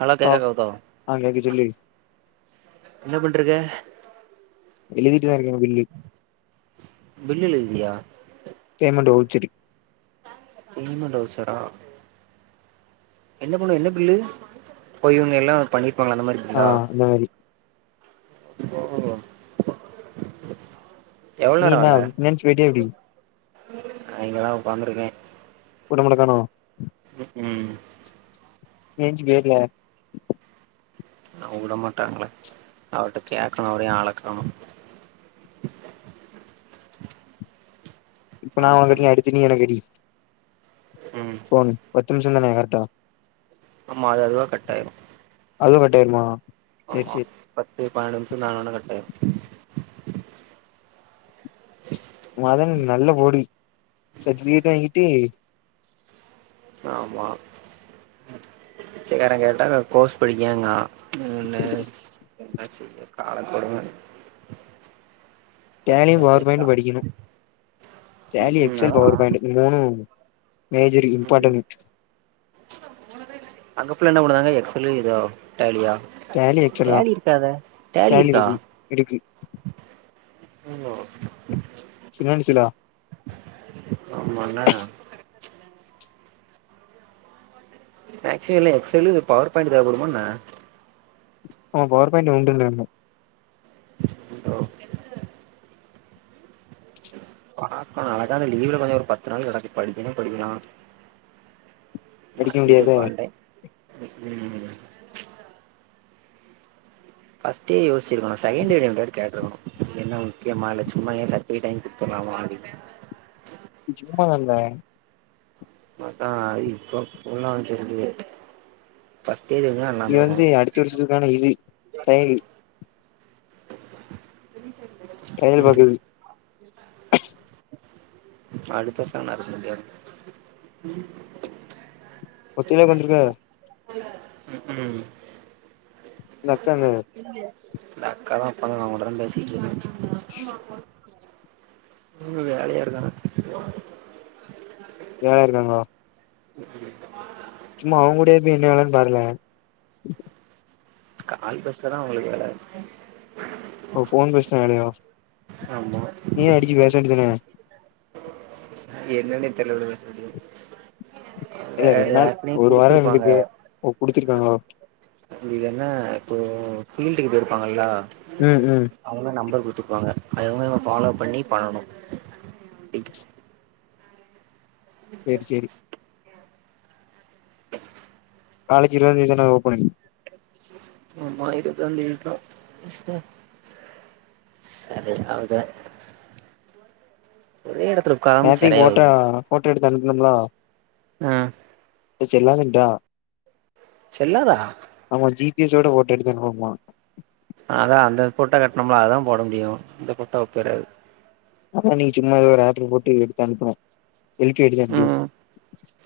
hello ஆ கேக்குதா கெளதம் ஆ கேக்குது சொல்லு என்ன பண்ட்டுருக்க எழுதிட்டுதா இருக்கே பீல்லு பில்லு எழுதுதியா பேமண்ட் வவ்ச்சரு பேமண்ட் வவ்ச்சரா என்ன போன என்ன பில்லு ஓ இவங்கல்லா பண்ணி இருப்பாங்களே அந்த மாறி ஆ அந்த மாறி ஓ எவ்ளோ நீ என்ன பினான்ஸ் போயிட்டயா எப்டி அங்கதா ஒக்காந்துருக்கே உட மாட்டங்கானோ ம் நீ என்ச்சி கேளுல அவுங் உட மாட்டாங்கல அவர்ட்ட கேக்ணு அவுரையு ஆளக் காணம் இப்ப நா ஒனக் பாக்கணு அடிக்க அடுத்து நீ எனக் அடி ம் போ நீ பத்து நிம்ஷந்தான கரட்டா ஆமா அது அதுவா கட்டாயிரு அதுவு கட்டாயிருமா ஆமா பத்து பனெண்டு நிமிஷோ தாண்டுன உட்னே கட்டாயிரு மதன் நல்ல போடு சட்டிவிகேட்டும் வாங்கிட்டு ஆமா பிச்சக்கார கேட்டா நா கோர்ஸ் படிக்கேங்கா [unintelligible] என்ன செய்ய காலக்கொடும டேலியு படிச்சா செரிதா பவர்பாயிண்டும் படிக்கணு ம் டேலி ம் எக்ஸ்சல் அதா பவர்பாயிண்டு இந்த மூனும் மேஜரு ம் இம்பார்ட்டனு அங்க ஃபுல்லா என்ன பண்ணுதாங்க எக்ஸ்ஸல்லு இதா டேலியா டேலி எக்ஸல் தா டேலி இருக்காதே டேலி இருக்கா இருக்கு ஓ ஹோ ஃபினான்சிலா ஆமான்ன மேக்சி எல்ல எக்ஸல்லு இத பவர்பாய்ண்ட் தேவப்படுமா என்ன அ பவர்பாய்ண்ட் உண்டுல்லன்னு ஓ பாத்தா அழகான லீவ்ல கொஞ்சு ஒரு பத்து நாள் கெடக்கு படிக்கணு படிக்கலா படிக்க வீட்டு முடியாத பாண்டே உ ம் ஃபஸ்ட்டே யோசிர்க்குணு செகண்டே ரெண்டாட்டி கேட்ருக்கணு என்ன முக்யமால்ல ச்சும்மாயே சத் போய் டைம் குடுத்தலாமா அப்டின்னு சும்மா தான்டா அதா இப்ப போலா தெரிலயே ஃபர்ஸ்ட்டே எதனா இது வந்து அடுத்த வருஷத்துக்கான இது ட்ரையல் டயல் ம் பாக்குது அடுத்த சன்னார் குத்யா ஒத்தேல உக்காந்துர்க்க உ ம் நக்கானு நக்கதா ப்பதா நா ஒன்ட்டதா பேசியிட்ரிக்கேன் உ வேலையா இருக்கானா ஏல இருக்காங்ளா [inaudible] சும்மா அவ்ங்கூடையே பெய் என்ன வேலன் பாருல கால்பேஸ்லதா அவ்ங்ளுக் வேல ஓ ஃபோன் பேஸ்ன வேலயோ ஆமா நீ அடிச்சி பேச வேண்டிதன என்னன்னே தெர்ல ப்ரோ இது ஏல ரெண் நாள் ஒரு வாரோ குடுத்துருப்பாங்க இர்ந்துருக்கு ஓ குடிச்சிர்க்காங்களோ இது என்ன இப்போ ஃபீல்டுக்கு போய்ர்ப்பாங்கள்ளா ம் ம் அதுல நம்பர் குடுத்துருப்பாங்க அதுல நம்ம ஃபாலோ பண்ணி பண்ணணும் தேங்க்யூ சேரி சேரி காலேஜ் எல்லாம் இன்னைக்கு தானே ஓப்பனிங் சும்மா இருக்க வேண்டியது இருக்கு சே செரி அவக ஒரே எடத்துல உக்காராம நேத்திக்கு போட்டோ சரியாவுது போட்டோ எடுத்து அனுப்பணுமுல ஆ சொல்லனும்டா [unintelligible] செல்லாதா ஆமா ஜி பி எஸ் ஸோட ஃபோட்டோ எடுத்தியானுப் பாப்பான் அதா அந்த போட்டோ காட்னோம்ல அதா போட முடியு இந்த போட்டோ ஒப்பிர்றாது அதான் இன்னைக்கு சும்மாவே ஒரு ஆர்டர் போட்டு எடுத்து அனுப்பனும் செல்பி எடுத்து அனுப்பனு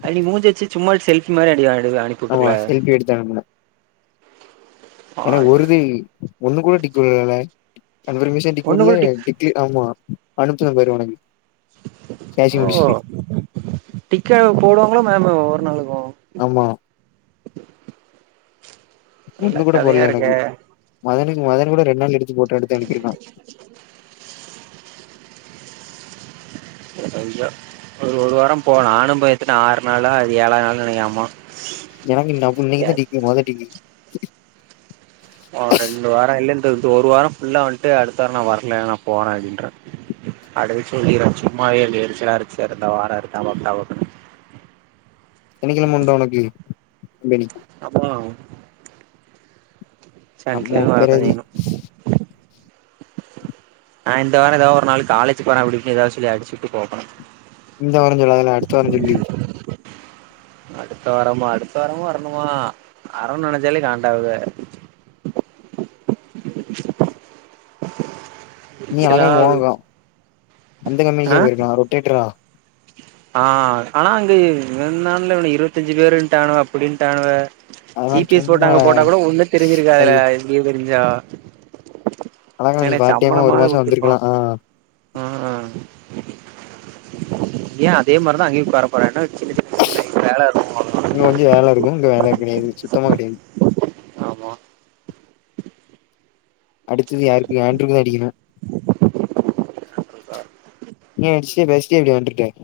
அப்டி மூஞ்ச வச்சி சும்மா செல்பி மாறி அடி வா‌ [unintelligible] ஆமா செல்பி எடுத்து அனுப்பனும் எனக்கு ஒருது ஒண்ணு கூட டிக் விழல ஒண்ணு கன்பர்மேஷன்டிகுள்ள கூட டிக் டிக்கி ஆமா அனுப்புற பாரு உனக்கு பேசி ஓ முடிச்சுட்டு டிக்கா போடுவாங்களா மேம் ஒரு நாளுக்கும் ஆமா நல்ல ஒன்னு கூட கதையா போட்ல இருக்கே எனக்கு மதனுக்கு மதன் கூட ரெண்டு நாள் எடுத்து போட்ட எடுத்து அனுப்பிருக்கான் தெரிஞ்சோ ஒரு ஒரு வாரோ போலா நானு போய்ட்டு நா ஆறு நாள்ல அது ஏழாது நாள் நெனைக்கே ஆமா எனக்கு நா அப்ப நீங்கதா டிக்கி மொத டிக்கி ஓ ரெண்டு வாரம் இல்லண்டு இந்த ஒரு வாரம் புல்லா வந்துட்டு அடுத்த வாரம் நான் வரல நான் போறேன் அப்டின்றான் அடைச்சு வீடாச்சும் சும்மாவே எரிச்சலாருக்கு சாரு எரிச்சு இருந்தா வாரம் இருக்கவும் வந்தாவ இன்னக்கி என்னுமு உண்டோ உனக்கு இன்னக்கி அப்பறம் அம்மோ சனிக்கிழமையும் பிறவி வரவேணும் நான் இந்த வாரம் ஏதாவ ஒரு நாள் காலேஜு போற அப்டின்னு ஏதாவ சொல்லி அடிச்சிட்டு போகணும் இந்த வார ச்சொல்லாதல அடுத்த வார ஜொல்லு அடுத்த வாரமா அடுத்த வாரமு வரணுமா அற நெனச்சாலே காண்டாவுதே நீ அழகாங் எரிச்சலாவுது வாங்கொ அந்த ஆ கம்பெனிக்கா போய்ர்க்லா ரொட்டேட்ரா ஆ ஆனா அங்க ரெண்டு நாள்ல இருவத்தஞ்சி பேருடானுவ அப்டின்டானுவ அதெல்லா ஜி‌ பி எஸ் போட்டாங்க சும்மாடா போட்டா கூட ஒண்ணும் ஐ தெரிஞ்சிருக்காதுல இப்படினு தெரிஞ்சா அழகா நீ என்னே பார்ட் டைமா ஒரு சம்பளமாது மாசோ குடுத்துருப்பான் வந்திருக்கலா ஆ ம் ஏன் அதே மாதிரிதான் அங்கேயும் உக்காற போற என்ன சின்ன சின்ன வேல இரு இங்க கொஞ்சம் வேலை இருக்கும் இங்க வேலை கிடையாது சுத்தமா கிடையாது ஆமா அடுத்தது யாருக்கு ஆண்ட்ருக்கு தா அடிக்கணு ஒரு நிமிஷம் பேசிட்டே இப்படி வந்துட்டேன்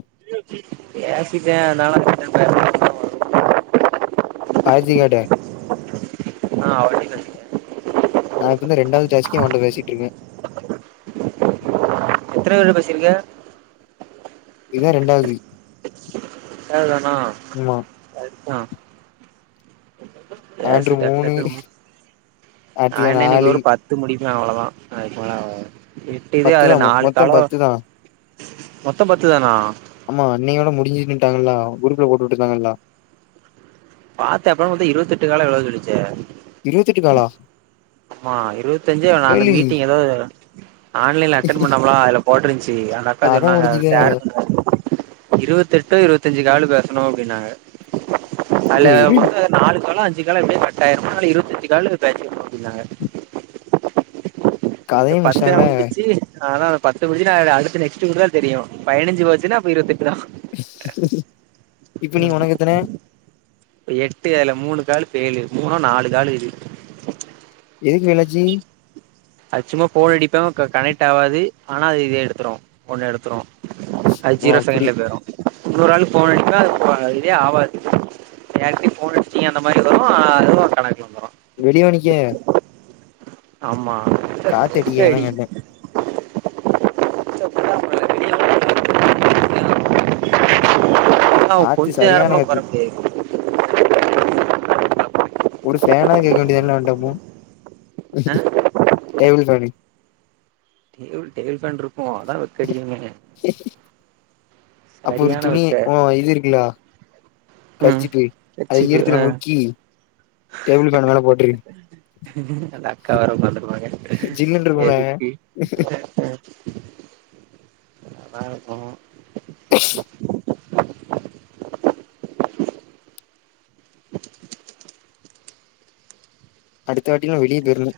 பேசிட்டே ஆனாலு அதுட்ட பேசல காய்சி கேட்டேன் நா ஆல்ரெடி நாளைக்கி வந்து ரெண்டாவது டேசிக்கே ஒண்ட பேசிட்டு இருக்கே எத்தன பேர்கிட்ட பேசிருக்க இவன் ரெண்டாவது எழுதணும் ம்மா ஆ ஆண்ட்ரு பேசிட் டக்கு மூணு டக்னு மு நா கார்த்திகா என்ன இன்னிக் நாலு ஒரு பத் எத்து முடிக்லா அவ்ளதா அதுக் மேல ஆவா எட்டுது பத்துதா அதுல நாலு மொத்தோ தலா பத்துதா மொத்தம் பத்து தானா ஆமா இன்னையோட முடிஞ்சுட்டுங்களா க்ரூப்ல போட்டு விட்டுட்டாங்கல்லா பாத்த அப்றோ பாத்தா இருவத்தெட்டு காலோ எவ்ளோ சொல்லிச்சே இருவத்தெட்டு காலா ஆமா இருவத்தஞ்சு ஆன அந்த ஏலே மீட்டிங் எதோ ஆன்லைன்ல அட்டன் பண்ணம்லா அதுல போட்ருந்ச்சு அந்த அக்கா கத சொன்னாங்க அது முடிஞ்சுதே சேருத்துல இருவத்தெட்டோ இருவத்தஞ்சி கால் பேசணு அப்டின்னாங்க அல இதோ இரு மொத்த நாலு காலோ அஞ்சி காலோ எப்டியா கட்டாய்ருமா இருவத்தஞ்சி காலு பேசிர்னு அப்டின்னாங்க எ கதையு பத்தே ஆவ் முடிச்சுட்டாங்களே முடிச்சி ஆனா ந பத்து புடிச்சி நா ட அதுக்குன்னு நெஸ்ட்டு குடுத்துதா தெரியு பனஞ்சு போச்சுனா அப்பு இருவத்தெட்டு தா இப்ப நீ உனக் எத்தன எட்டு அல மூணு காலு பெய்லு மூணும் நாலு காலு இது எதுக்கு வீனா ஜீ அ சும்மா போன் அடிப்ப க கனெக்ட் ஆவாது ஆனா அது இதே எத்துடும் ஒனே எடுத்துரு அ ஓ ஜீரோ அப்டி செகன்ட்ல போயிரு இன்னொரு ஆளுக்கு போன் அடிச்சா அது போகாது இதே ஆவாது ஏற்கனே போன் அடுச்சுட்டிங்க அந்த மாரி வரு அது ஒரு கணக்குல வந்துரு வெளியவா நிக்க ஆம்மா காத்து அடிக்கதா அதா கேட்டே ஆ காத்து கொஞ்ச நேர சரியான கூட உக்கார காத்து முடியாது ஒரு ஃபேனா கேட்க வேண்டியத அவன்ட்ட அப்போ ஆ table fan table table fan இருக்கு அதா வெக்கடிக்குங்க ம் [inaudible] அப்ப ஒரு சரியான துணி வெக்க ஓ இது இருக்குலா ம் கர்சிப்பு அத வச்சுக்கு ஆ ஈரத்துல முக்கி டேபிள் பேன் மேல போட்ரு நல்லாருக்கா அவங்க வந்துருவாங்க ஜில்லுன்னு இருக்கும்ல எதுக்கு அ நா இப்போ [inaudible] அடுத்த வாட்டிலு வெளிய போய்ரணு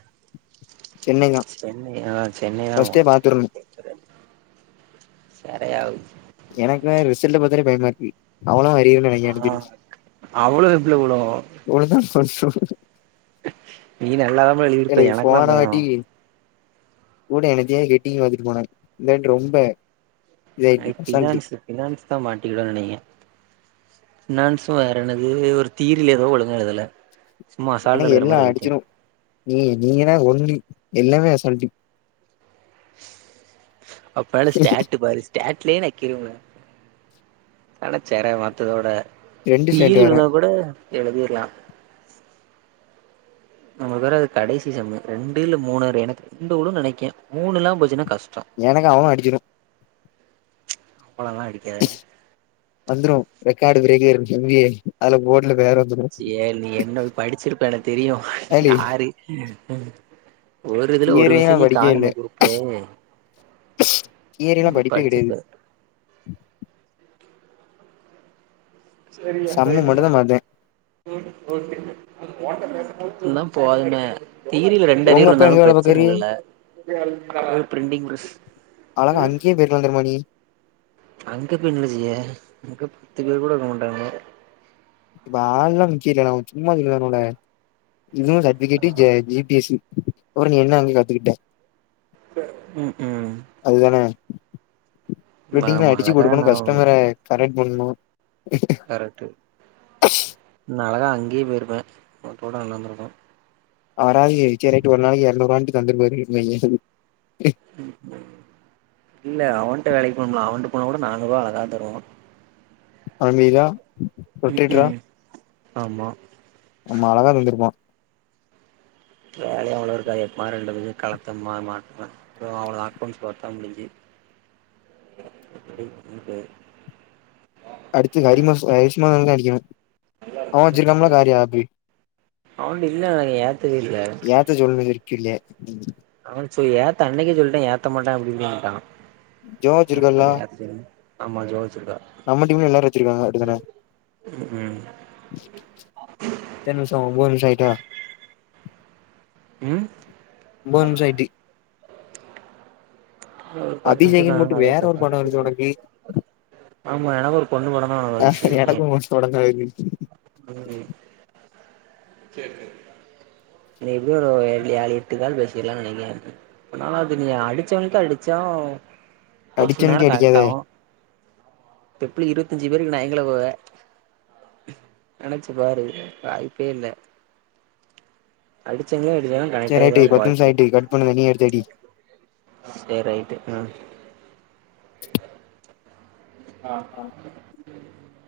சென்னை தா சென்னை அதா சென்னைதா ஃபர்ஸ்ட்டே போனு பாத்துரணு சிறையாது எனக்குமே ரிசல்ட்டு பாத்தாவே பயமா இருக்கு அவளா வரகிற நீங்க ஆ எத்துருச்சு அவ்ளோ இப்ல விழும் இவ்ளதா [unintelligible] நீ நல்லாதாப்பா எழுதிருப்ப எனக்கு தா போன பயோ வாட்டி கூட எனத்த கெட்டிங்க் பாத்துட்டு போனாங்க இந்தாட்டு ரொம்ப அ இதாயிட்டு அசால்ட்டு பினான்ஸ் பினான்ஸ் தா மாட்டிக்கிடுனு நெனைக்க பினான்ஸும் வேறு என்னது ஒரு தீரியில ஏதோ ஒழுங்க எழுதுள எனக்கு எல்லா அடிச்சிடு நீ நீ தான ஒண்ணி எல்லாமே அசால்டு அப்பால ஸ்டாட்டு பாரு ஸ்டாட்லனுக்கிருங்க கனச்சற மத்ததோட ரெண்டு ஸ்டேட் தீல் வேற விழுந்தா கூட எழுதிரலா நம்மளுக்கு வேற அது கடைசி செம்மு ரெண்டு இல்லா மூணு எனக்கு ரெண்டு விழு நெனைக்கே மூணுலா போச்சுன்னா கஷ்டோ எனக்கு அவன அடிச்சுடு அப்பளல்லா அடிக்காதா வந்துரும் ரெக்கார்டு பிரகேர் எம் பி ஏ அதுல போர்டுல வேற வந்து சேரி நீ என்ன படிச்சிருப்ப எனக்கு தெரியு ஏன்டி யாரு அ அ ஒரு இதுல ஒரு தியரியெல்லா மெசேஜையு படிக்கவே இல்ல காணமே குரூப்ல தியரியெல்லா நீ படிப்பே கெடையாது படிச்சிருப்ப சம்மு மட்டுதா பாத்தே என்னா போதுமே தீயிரில ரெண்டு உங்க அரியர் அப்பா எங்க இருந்தாலு வேல பிரச்சன பாக்காரு இல்லல அது பிரின்டிங் பிரஸ் அழகா அஞ்சு நீயு பேய்ருக்கலா தெரிமா நீ அங்க போய் என்ன செய்ய அங்க பத்து பேர் கூட இருக்க மாட்டாங்க இப்ப ஆள் எல்லா முக்கியோ இல்ல நா சும்மா சொல்றானுவல இதுவு சர்பிகேட்டு ஆமா ஜே ஜி பி எஸ்சூ ஒரு நீ என்ன அங்க கத்துகிட்ட ப ம் ம் அதுதானே பிரின்டீங்க ஆமா அடிச்சு அழகா குடுக்கணு நா கஸ்டமர கரெக்ட் பண்னணு கரெக்ட்டு நா அழகாக அங்கயே போயிருப்ப அதுகூட நல்லாந்துருக்கு அவறாவது சேர் ரைட்டு ஒரு நாளைக்கு இரநூற் ரூவாண்டு தந்து இருப்பாரு ம்பாங்கே இல்ல அவன்ட வேலைக்கு போணுல்ல அவன்ட போனா கூட நானூற் ரூபா அழகா தருவா அமீரா உம் உம் ஆமா ரொம்ப அழகா தந்திருப்பா வேலையு அவ்ளோ இருக்காது எப்மா ரெண்டுதயு கலத்தனமா மாட்னமா தோ அவ்ளது அக்கவுண்டஸ் பாத்த முடிஞ்சி [unintelligible] அடுத்து ஹரிமாஸ் ஹரிம்ல்லா அடிக்கணு அவன்ட இல்ல நாங்க ஏத்தவே இல்ல இந்த [unintelligible] இருக்குல்ல ம் அவன் சொ ஏத்த அன்னைக்கே சொல்ட்டே ஏத்த மாட்டே அப்டி இப்டின்டா அத ஜோ கரெக்ட் வச்சிருக்கல்லா பண்ணி ஏத்த சொல்லு ஆமா ஜோ வச்சுருக்கா நம்ம டீம்ல எல்லாரு வச்சிருக்காங்க அப்டிதானே ம் எத்தன நிமிசோ ஒம்போது நிமிசோ ஆயிட்டா ம் ஒம்போது நிமிஷோ ஆயிட்டு ஒரு பத்து நிமிஷோ அபிஷேகோன்னு போட்டு தான அதே வேற ஒரு படம் கேட்டே வருது உனக்கு ஆமா எனக்கு ஒரு பொண்ணு படந்தா ஞாபகோ ஆ எனக்கும் [unintelligible] உம் [unintelligible] சேர் சேர் இன்னிக்கு எப்டியு ஒரு ஏழு எட்டு கால் பேசில்லான்னு நினைக்கே ரொம்ப நாளாது நீ அடிச்சவன்ட்ட அடிச்சோ ஒரு சில அடிச்சவனுக்கே நேரம் அடிக்காத கரெக்ட் ஆவும் பெப்பிலி இரவத்தஞ்சு பேருக்கு நா எங்கள போவ நினைச்சு பாரு வாய்ப்பே இல்ல அடிச்சங்களே அடிச்சாதா கனெக்ட் ஆயி ஏதோ உனக்கு வாய்ப்பு பொண்ணுங்க நீ எடுத் அடி சேர் ரைட்டு உம் அ ஆ [inaudible]